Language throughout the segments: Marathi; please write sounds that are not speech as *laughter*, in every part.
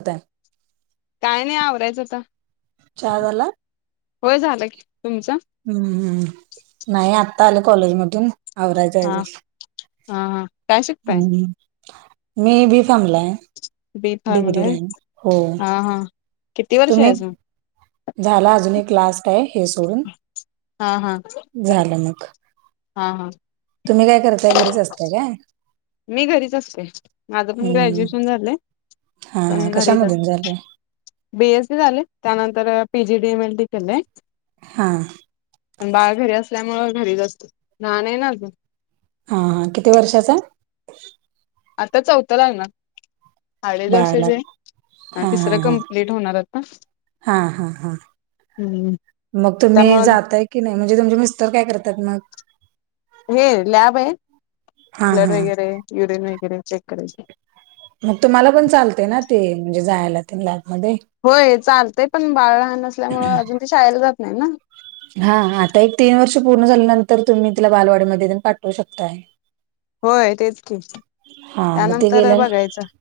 होता. काय नाही आवरायचचाय. चहा आवरला? होय झालं की, तुमचं? हम्म, नाही आत्ता आले कॉलेज मधून आवरायचं हा अजून. हा हा. काय शिकताय हम्म, मी बी थांबलाय. बी फार्मला डिग्री आहे नाही हो, हा हा किती वर्ष आहे तुम्ही? अजून झाला अजून एक लास्ट आहे हे सोडून, हा हा झालं मग. हा हा. तुम्ही काय करताय घरीच असताय काय? मी घरीच असतोय माझं पण हम्म ग्रॅज्युएशन झालंय. हा हा पण घरीच कशामधून असतोय. झालंय बी. एस. सी झालंय त्यानंतर P. G. D M. L. D. केलेय. हां. पण बाळ घरी असल्यामुळं घरीच असतो, लहान आहे ना आजून. हा हा किती वर्षाचा? आता चौथ लागणार, अडीच बाळाला वर्षोची हाय. हा हा हा, हा हा हा. हम्म मग तुम्ही त्यामुळं जातंय की नाही, म्हणजे तुमचे मिस्टर काय करत्यात मग? हे लॅब आहे, हा ब्लड हा वगैरे युरिन वगैरे चेक करायचं. मग तुम्हाला पण चालतय ना ते, म्हणजे जायला वगैरे लॅबमध्ये. होय चालतंय पण, बाळ लहान असल्यामुळें, अजून ते शाळेला जात नाही ना. हा, आता एक तीन वर्ष पूर्ण झाल्यानंतर तुम्ही तिला बालवाडीमध्ये तेण पाठवू शकताय. होय तेच की, हा मग ते त्यानंतर गेल्या बघायचं.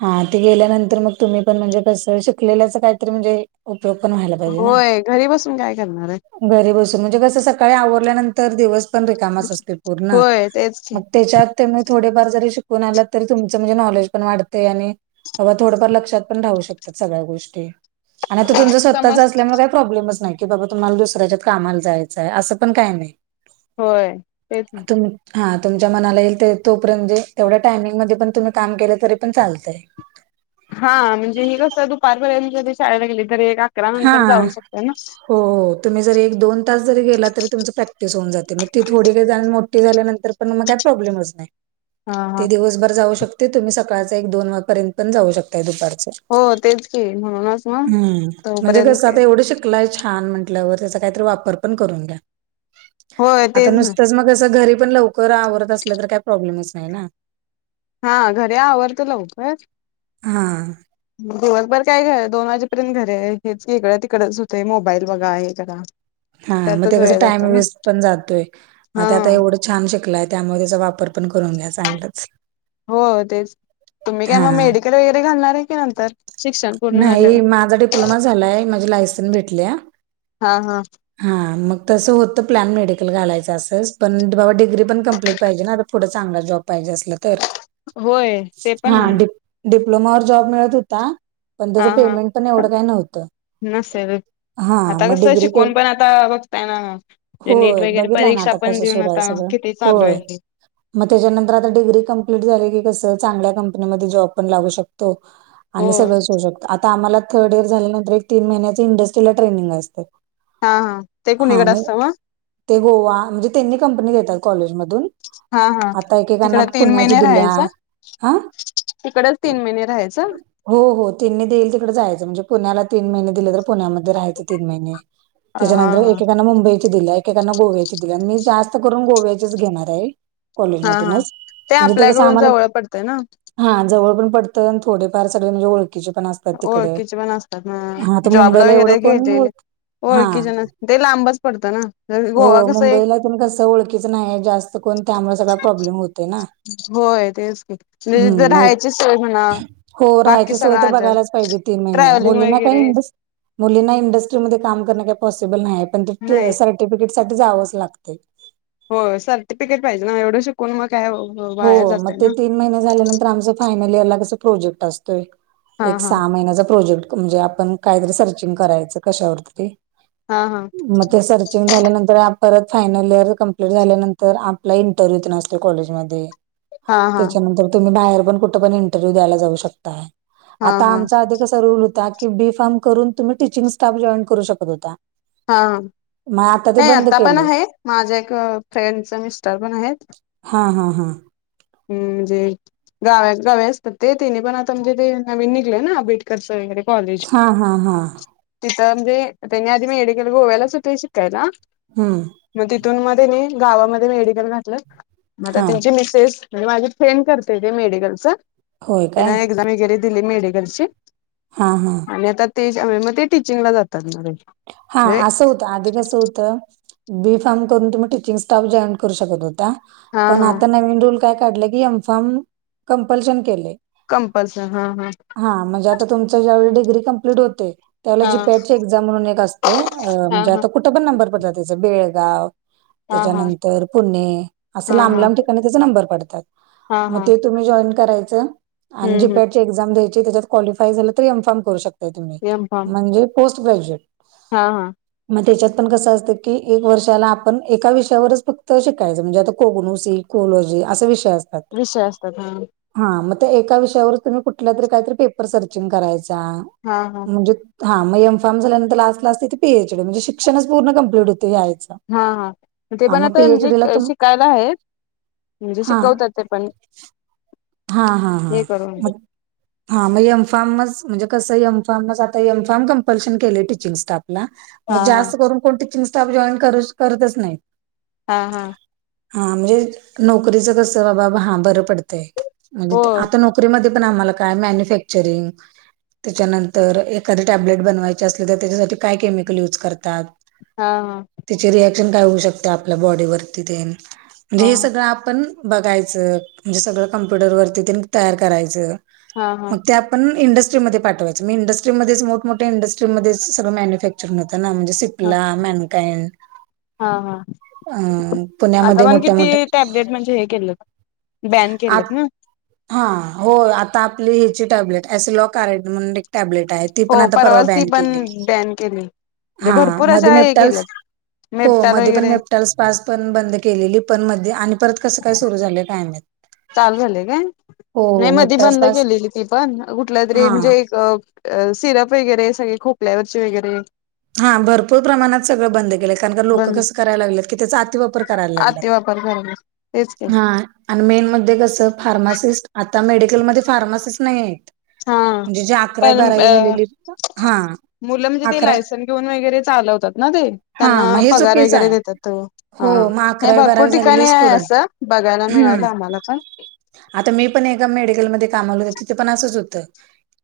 हा, ते गेल्यानंतर मग तुम्ही पण म्हणजे कसं, शिकलेल्याच काहीतरी म्हणजे उपयोग पण व्हायला पाहिजे ना. होय घरी बसून काय करणार हाय? घरी बसून म्हणजे कसं, सकाळी आवरल्यानंतर दिवस पण रिकामाच असतोय पूर्ण, होय तेच की त्यच्यात तुम्ही थोडेफार जरी शिकून आलात तरी तुमचं म्हणजे नॉलेज पण वाढतंय आणि बाबा थोडंफार लक्षात पण राहू शकतात, सगळ्या गोष्टी. आणि आता तुमचं स्वतःचं समज असल्यामुळे काही प्रॉब्लेमच नाही. की बाबा तुम्हाला दुसऱ्याच्यात कामाला जायचंय, असं पण काही नाही होय तेच तुम हा तुमच्या मनाला येईल ते, तोपर्यंत म्हणजे तेवढ्या टायमिंग मध्ये पण, तुम्ही काम केलं तरी पण चालतंय. हा, म्हणजे ही कसं दुपारपर्यंत जरी शाळेला गेली, तरी एक अकरा हा नंतर जाऊ शकतोय ना. हो हो, तुम्ही जरी एक दोन तास जरी गेला तर तुमचं प्रॅक्टिस होऊन जातंय, मग ती थोडी निदान मोठी झाल्यानंतर नंतर म काही प्रॉब्लेमच नाही‌. हा हा ते दिवसभर जाऊ शकते, तुम्ही सकाळचं एक- दोन पर्यंत पण जाऊ शकताय दुपारचं. हो तेच की, म्हणूनच म हम्म जाऊ म्हणजे कसं आता एवढं शिकलाय छान, म्हटल्यावर त्याचा काहीतरी वापर पण करून घ्या. होय आता तेच ना नुसतंच म कसं घरी पण लवकर आवरत असलं तर काही प्रॉब्लेमच नाही ना. हा, घरी आवरतं लवकर हा. दिवसभर काय घर दोन वाजेपर्यंत घरी आहे हे इकडं तिकडंच होतंय, मोबाईल बघा हे करा हा, मग त्यातच ते कसं वेळ टाइम जातो ना वेस्ट पण जातोय, मग हा ते आता एवढं छान शिकलाय त्यामुळे त्याचा वापर पण करून घ्या चांगलाच. हो तेच,, तुम्ही काय हा. मग मेडिकल वगैरे घालणार आहे क नंतर? शिक्षण पूर्ण झाल्यावर. नाही, माझा डिप्लोमा झालाय, माझे लायसन्स भेटल्या. हा हा. हा, मग तसं होतं प्लॅन मेडिकल घालायचं असं, पण बाबा डिग्री पण कंप्लीट पाहिजे ना आता पुढं चांगला जॉब पाहिजे असलं तर. होय, ते पण हाय. डिप्लोमा वर जॉब मिळत होता, पण हा त्याचं हा. पेमेंट पण एवढं काय नव्हतं. नसेल हा आता मग कसं डिग्री के शिकुण पण आता बघताय ना,, नीट होय वगैरे बघितलाय ना परीक्षा आता पण कसं देऊन आता किती चालू आहे की. म त्याच्यानंतर आता डिग्री कमप्लीट झाली की कसं, चांगल्या कंपनीमध्ये जॉब पण लागू शकतोय. हो आणि सगळंच होऊ आता आम्हाला थर्ड इयर झाल्यानंतर एक तीन महिन्याचं इंडस्ट्रीला ट्रेनिंग असतय हा हा, ते कुणीकडं असतं म? ते गोवा, म्हणजे त्यांनी कंपनी देतात कॉलेजमधून. हा हा. आता एकेकांना तिकडं तीन पुण्याची महिने दिल्या,, राहायचं. हं तिकडच तीन महिने राहायचं. हो हो, त्यांनी देईल तिकडे जायचं, म्हणजे पुण्याला तीन महिने दिले तर पुण्यामध्ये राहायचं तीन महिने. अ हा त्याच्यानंतर हा. एकेकांना मुंबईची दिल्या एकेकांना गोव्याची दिल्या, मी जास्त करून गोव्याचेच घेणार आहे. हा हा. कॉलेजमधूनच, म्हणजे ते कसं आपल्याकडून आम्हाला जवळ पडतंय ना हा जवळ पण पडतं, आणि थोडेफार सगळे म्हणजे ओळखचे पण आसत आता तिकड ओळखीचे पण असतात ना. हा आता जॉबला मुंबईला एवढं वगैरे कोण ओल गेलेले हा ओळखीचे ना ते लांबच पडतं ना हो गोवा कसं एक मुंबईला तेन कस ओळखीच नाही जास्त स्त कोण त्यामुळ सगळा प्रॉब्लेम होतोय ना. होय तेच की म्हणजे तीथ हं, मग राहायचीच सोय म्हणा हो, बाकी राहायची सोय सगळं तर आलं बघायच पाहिजे तीन महिने ट्रॅव्हलिंग मुलींना का वगैरे मुलींना इंडस्ट्रीमध्ये काम कर काही पॉसिबल नाही पण ते नाही स सर्टिफिकेट साठी जावंच लागतय. होय सर्टिफिकीट पाहिजे ना एवढं शिकून मग काय वाया जातय ना. तीन महिने झाल्यानंतर आमच फायनल इयर ला कस प्रोजेक्ट असतोय हा एक हा सहा महिन्याचा प्रोजेक्ट म्हणजे आपण काहीतरी सर्चिंग करायचं कशावर ते हा हा मग ते सर् चिंग झाल्यानंतर परत फायनल इयर कंप्लीट झाल्यानंतर आपला इंटरव्ह्यू तेन असतोय कॉलेजमध्ये हा हा त्याच्यानंतर तुम्ही बाहेर पण कुठ पण इंटरव्ह्यू द्यायला जाऊ शकता. हा आता हा हा आमचा आधी कसा रुल होता की बी फार्म करून तुम्ही टीचिंग स्टाफ जॉईन करू शकत होता हा मग ते नाही बंद आता पण केलंय. आहेत माझ्या एक फ्रेंडच मिस्टर पण आहेत हा हा हा. ह् म्हणजे गाव गावी असतात ते तिनि पण आता म्हणजे ते नवीन निघलं ना ब कर *unintelligible* वगैरे कॉलेज हा हा हा तिथं म्हणजे त्यांनी आधी मेडीकल गोव्यालाच होत शिकायला हम्म. मग तिथून म त्येंनी गावामध्ये मेडिकल घातलं मग आ हा त्यांची मिसेस म्हणजे माझी फ्रेंड करते ते मेडिकलच होय तीन काय एक्झाम वगैरे दिली मेडिकलची हा हा. आणि आता ते जे आहे मग ते टीचिंगला जातात म ते हा असं होत आधी कस होत बी फार्म करून तुम्ही टीचिंग स्टाफ जॉईन करू शकत होता हा पण हा आता नवीन रूल काय काढलय की एमफार्म कंपल्शन केलय कंपल्शन हा हा.. हा म्हणजे आता तुमच ज्यावेळी डिग्री कंम्प्लीट होते त्यावेळेला जी हा पॅट ची एक्झाम म्हणून एक ते हा म्हणजे हा आता कुठं पण नंबर पडतात त्याच बेळगाव हा हा त्याच्यानंतर पुणे असं हा लांब हा लांब ठिकाणी त्याच नंबर पडतात हा मग हा ते तुम्ही जॉईन करायच आणि हम्म हम्म जीपॅट ची एक्झाम द्यायची त्याच्यात क्वालिफाय झालं तरी एमफार्म करू शकता तुम्ही एम फॉर्म म्हणजे पोस्ट ग्रॅज्युएट हा हा. म त्याच्यात पण कसं असतं की एक वर्षाला आपण एका विषयावरच फक्त शिकायचं म्हणजे आता कोगनोसी कोलॉजी असे विषय असतात. विषय असतात हां. हां म त्या एका विषयावर तुम्ही कुठल्या तरी काहीतरी पेपर सर्चिंग करायचा हा हा. म्हणजे हां मग एम फार्म झाल्यानंतर लास्टला असते ती पी एच डी म्हणजे शिक्षणच पूर्ण कंप्लीट होतंय *unintelligible* हां हां ते पण आता म्हणजे तुम शिकायला आहेत म्हणजे शिकवतात. ते पण. हां हां हां हे करून मग हा मग एम फार्म मच म्हणजे कसं एम फार्मच आता एम फार्म कंपल्शन केले टीचिंग स्टाफला. हा मग हा जास्त करून कोण टीचिंग स्टाफ जॉईन कर करतच नाहीत. हां हां.. हां, म्हणजे नोकरीच कस बाबा हां बरं पडतंय, म्हणजे हो आता नोक रीमध्ये पण आम्हाला काय मॅन्युफॅक्चरिंग त्याच्यानंतर एखादी टॅबलेट बनवायची असली तर, त्याच्यासाठी काय केमिकल यूज करतात? हां हां. त्याची रियाक्शन काय होऊ शकते आपल्या बॉडीवरती तेन, म्हणजे हा हे सगळं आपण बघायचं,, म्हणजे सगळं कंम्प्युटरवरती तेन तयार करायचं, हा हा मग त्यात पण इंडस्ट्रीमध्ये पाठवायचं, मी इंडस्ट्रीमध्ये मोठमोठ्या इंडस्ट्रीमध्ये सगळं मॅन्युफॅक्चेरिंग होतं ना, म्हणजे सी पला मॅनकाइंड हा हा अ पुण्यामध्ये मोठ्या मोठ्या लेट म्हणजे हे केलेत, बॅन केलेत व्हय? हां, हो आता आपली ह्याची टॅब्लेट, ॲसिलॉकारेड म्हणून एक टॅब्लेट आहे. ती पण हो आता परवा परवाच ती बॅन पण केली. बॅन केली, म्हणजे हा भरपूर मध्ये अशा हे मेप्टाल्स केल्यात. हो मेपटाल मध्ये पण वगैरे पास पण बंद केलेली, पण मध्ये आणि परत कसं काय सुरू झालं काय माहित. चालू झालेय काय? हो नाही हो मधी मेपटाल्स बंद पास केलेली ती पण कुठल्या तरी हा म्हणजे एक अ अ सिरप वगैरे सगळे खोकल्यावरचे वगैरे हां भरपूर प्रमाणात सगळं बंद केलंय, कारण का लोकं कसं कराय लागल्यात, की त्याचा अति वापर करायला ला अति वापर करा हां, आणि मेनमध्ये कसं फार्मासिस्ट, आता मेडिकलमध्ये फार्मासिस्ट नाही आहेत. हां, म्हणजे जे अकरावी पण बारावी अ झालेली हा मुलं म्हणजे ते अकरा लायसन घेऊन वगैरे चालवतात ना ते? हा त्यांना मग हे पगार चुकीचं वगैरे आहे. देतात त हो हां,, मग हे अकरावी भरपूर बारावी झालेले ठिकाणी आहे स्टुडंट असं. बघायला हम्म. मिळालं आम्हाला पण. आता मी पण एका मेडिकलमध्ये कामाला होते, तिथं पण असंच होतं.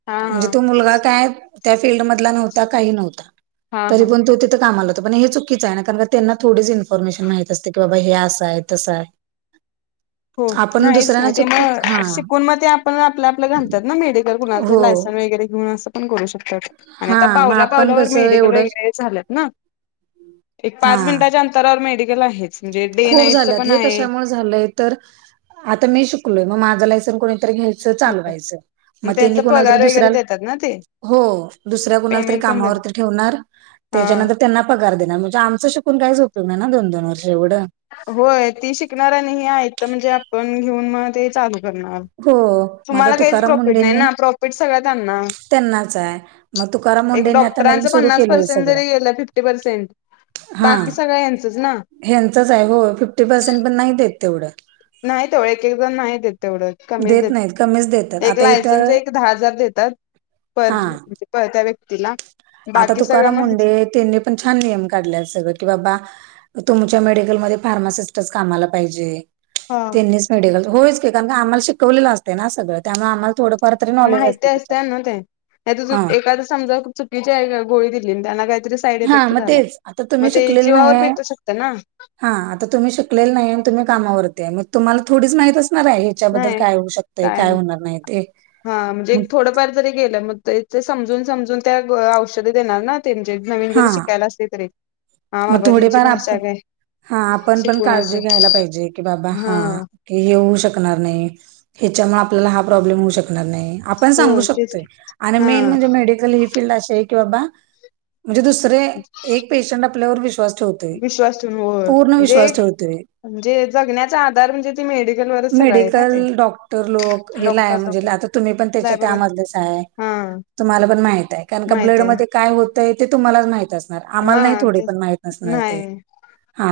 हा म्हणजे तो मुलगा काय, त्या फिल्ड मधला नव्हता काही नव्हता. हा हा तरी हा पण तो तिथं कामाला होता, पण हे चूक कीचं आहे ना, कारण त्यांना थोडीच इन्फॉर्मेशन माहित असते की बाबा हे असं आहे तसं आहे. हो, आपण नाहीच ना दुसऱ्यांना ते चुकीच हा म, शिकून मग ते आपण आपलं आपलं घालतात ना मेडिकल कुणा च हो लायसन वगैरे घेऊन असं पण करू शक आणि हा आता मग पावला आपण पावलावर कसं मेडिकल एवढं वगैरे झाल्यात ना? एक हा पाच मिनिटाच्या अंतरावर मेडिकल आहेच, म्हणजे डे खूप नाईटच झाल्यात पण हे आहे. कशामुळे झालंय तर, आता मी शिकलोय म माझा लायसन कुणी तर घ्यायचं मग चालवायचं, मग त्यांनी त्यांचा कुणाला तर पगार दुसऱ्या वगैरे देतात ना ते हो, दुसऱ्या कुणाला तरी पेमेंट पण देतात कामावरती ठेवणार, हा त्याच्यानंतर त्यांना पगार देणार, म्हणजे आमचं शिकून काहीच उपयोग नाही ना दोन दोन वर्ष एवढं? होय, ती शिकणार आणि ही आयतं म्हणजे आपण घेऊन म ते चालू करणार, हो मग आता तुम्हाला काहीच तुकाराम प्रॉफिट नाही मुंडेंनी ना? प्रॉफिट सगळं त्यांना त्यांनाच आहे मग तुकाराम एक मुंडेंनी आता नवीन डॉक्टरांचं सुरू पन्नास केलंय पर्सेंट सगळं जरी गेलं, फिफ्टी पर्सेंट हा बाकी सगळं यांचंच ना. ह्यांचच आहे,, हो फिफ्टी पर्सेंट पण नाही देत तेवढं. नाही तेवढ, एक एक जण नाही देत तेवढं. कमीच देत देतात, नाहीत कमीच देतात एक आता लायसन्स इथं एक दहा हजार देतात, पर हा पळत्या व्यक्तीला. आता बाकी सगळं तुकाराम मुंडे, माहित त्यांनी पण छान नियम काढले सगळं, की बाबा तुमच्या मेडिकलमध्ये फार्मासिस्टच कामाला पाहिजे, त्यांनीच मेडिकल होयच की कारण की आम्हाला शिकवलेलं असतय ना सगळं त्यामुळे आम्हाला थोडं माहिती असते ना ते नाहीत चू हा एखाद समजा चुकीची गोळी दिली त्यांना काहीतरीस साईड हा इफेक्ट मग झाला तेच आता तुम्ही मग ते शिकलेलं नाही जीवावर आहे, बेतू शकत ना. हा आता तुम्ही शिकलेल नाही आण तुम्ही कामावरती आहे मग तुम्हाला थोडीच माहित असणार आहे हे च्याबद्दल नाही काय होऊ शकतय काय होणार नाही ते. हा म्हणजे मग एक थोडंफार जरी गेलं मग ते ते समजून समजून त्या गो औषधे देणार ना. त्यांचे नवीन हा जरी शिकायला असले तरी हा मग बाबा त्यांची थोडेफार भाषा आपण काय? हा आपण पण शिकून असं काळजी घ्यायला पाहिजे की बाबा हा! हे येऊ शकणार नाही ह्याच्यामुळे आपल्याला हा प्रॉब्लेम होऊ शकणार नाही आप. पन हो सांगू तेच शकतोय की आणि मेन हा म्हणजे मेडी चाल ही फीलल्ड अशी आहे की बाबा म्हणजे दुसरे एक पेशंट आपल्यावर विश्वास ठेव तोय विश्वास ठेवून होय पूर्ण म्हणजे विश्वास एक ठेवतोय. म्हणजे जगण्याचा आधार म्हणजे ते मेडिकल वरच सगळं आहे ना मेडिकल ते डॉक्टर लोक हे लाय डॉक्टर म्हणजे डॉक्टर ल्या आतां तुम्ही पण त्याच्या साहेबरोबर त्यामधलच आहे, हा तुम्हाला पण माहित आहे, कारण का माहित ब्लड आहे मधे काय हो तय ते तुम्हाला माहीत असणार हा आम्हाला नाही थोडे ते माहित असणार ते नाही हा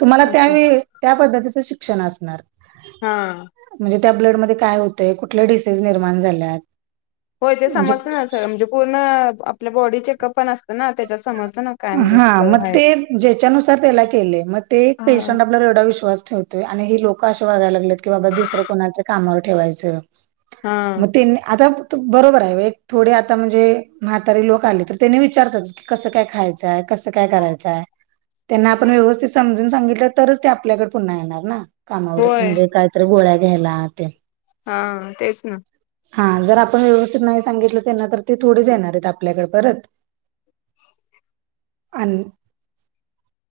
तुम्हाला त्या असं वेळी. त्या पद्धतीच शिक्षण असणार. हा! म्हणजे त्या ब्लडमध्ये काय होतंय, कुठल्या डिसीज निर्माण झाल्या. होय ते समजत ना सगळ म्हणजे पूर्ण आपल्या बॉडी चेकअप पण असतं ना त्याच्यात समजत ना. काय म्हणजे हा कुठं मग आहे ते ज्याच्यानुसार त्याला केलेय मग ते एक पेशंट आपल्यावर एवढा विश्वास ठेव तोय आणि हे लोक असे वागायला लागलेत की बाबा दुसरं कोणाला तरी कामावर ठेवायचं. हा म तेन आता. त बरोबर आहे व्हय थोडे आता म्हणजे म्हातारे लोक आले, तर त्याने विचारतात की कसं काय खाय चं आहे कसं काय करायचंय आहे. त्यांना आपण व्यवस्थित समजून सांगितलं, तरच ते आपल्याकडे पुन्हा येणार ना. कामावर होय म्हणजे काहीतरी गोळ्या घ्यायला ते. हा तेच ना. हा जर आपण व्यवस्थित नाही सांगितलं, त्यांना तर ते थोडेच येणार आहेत आपल्याकडे परत. अन!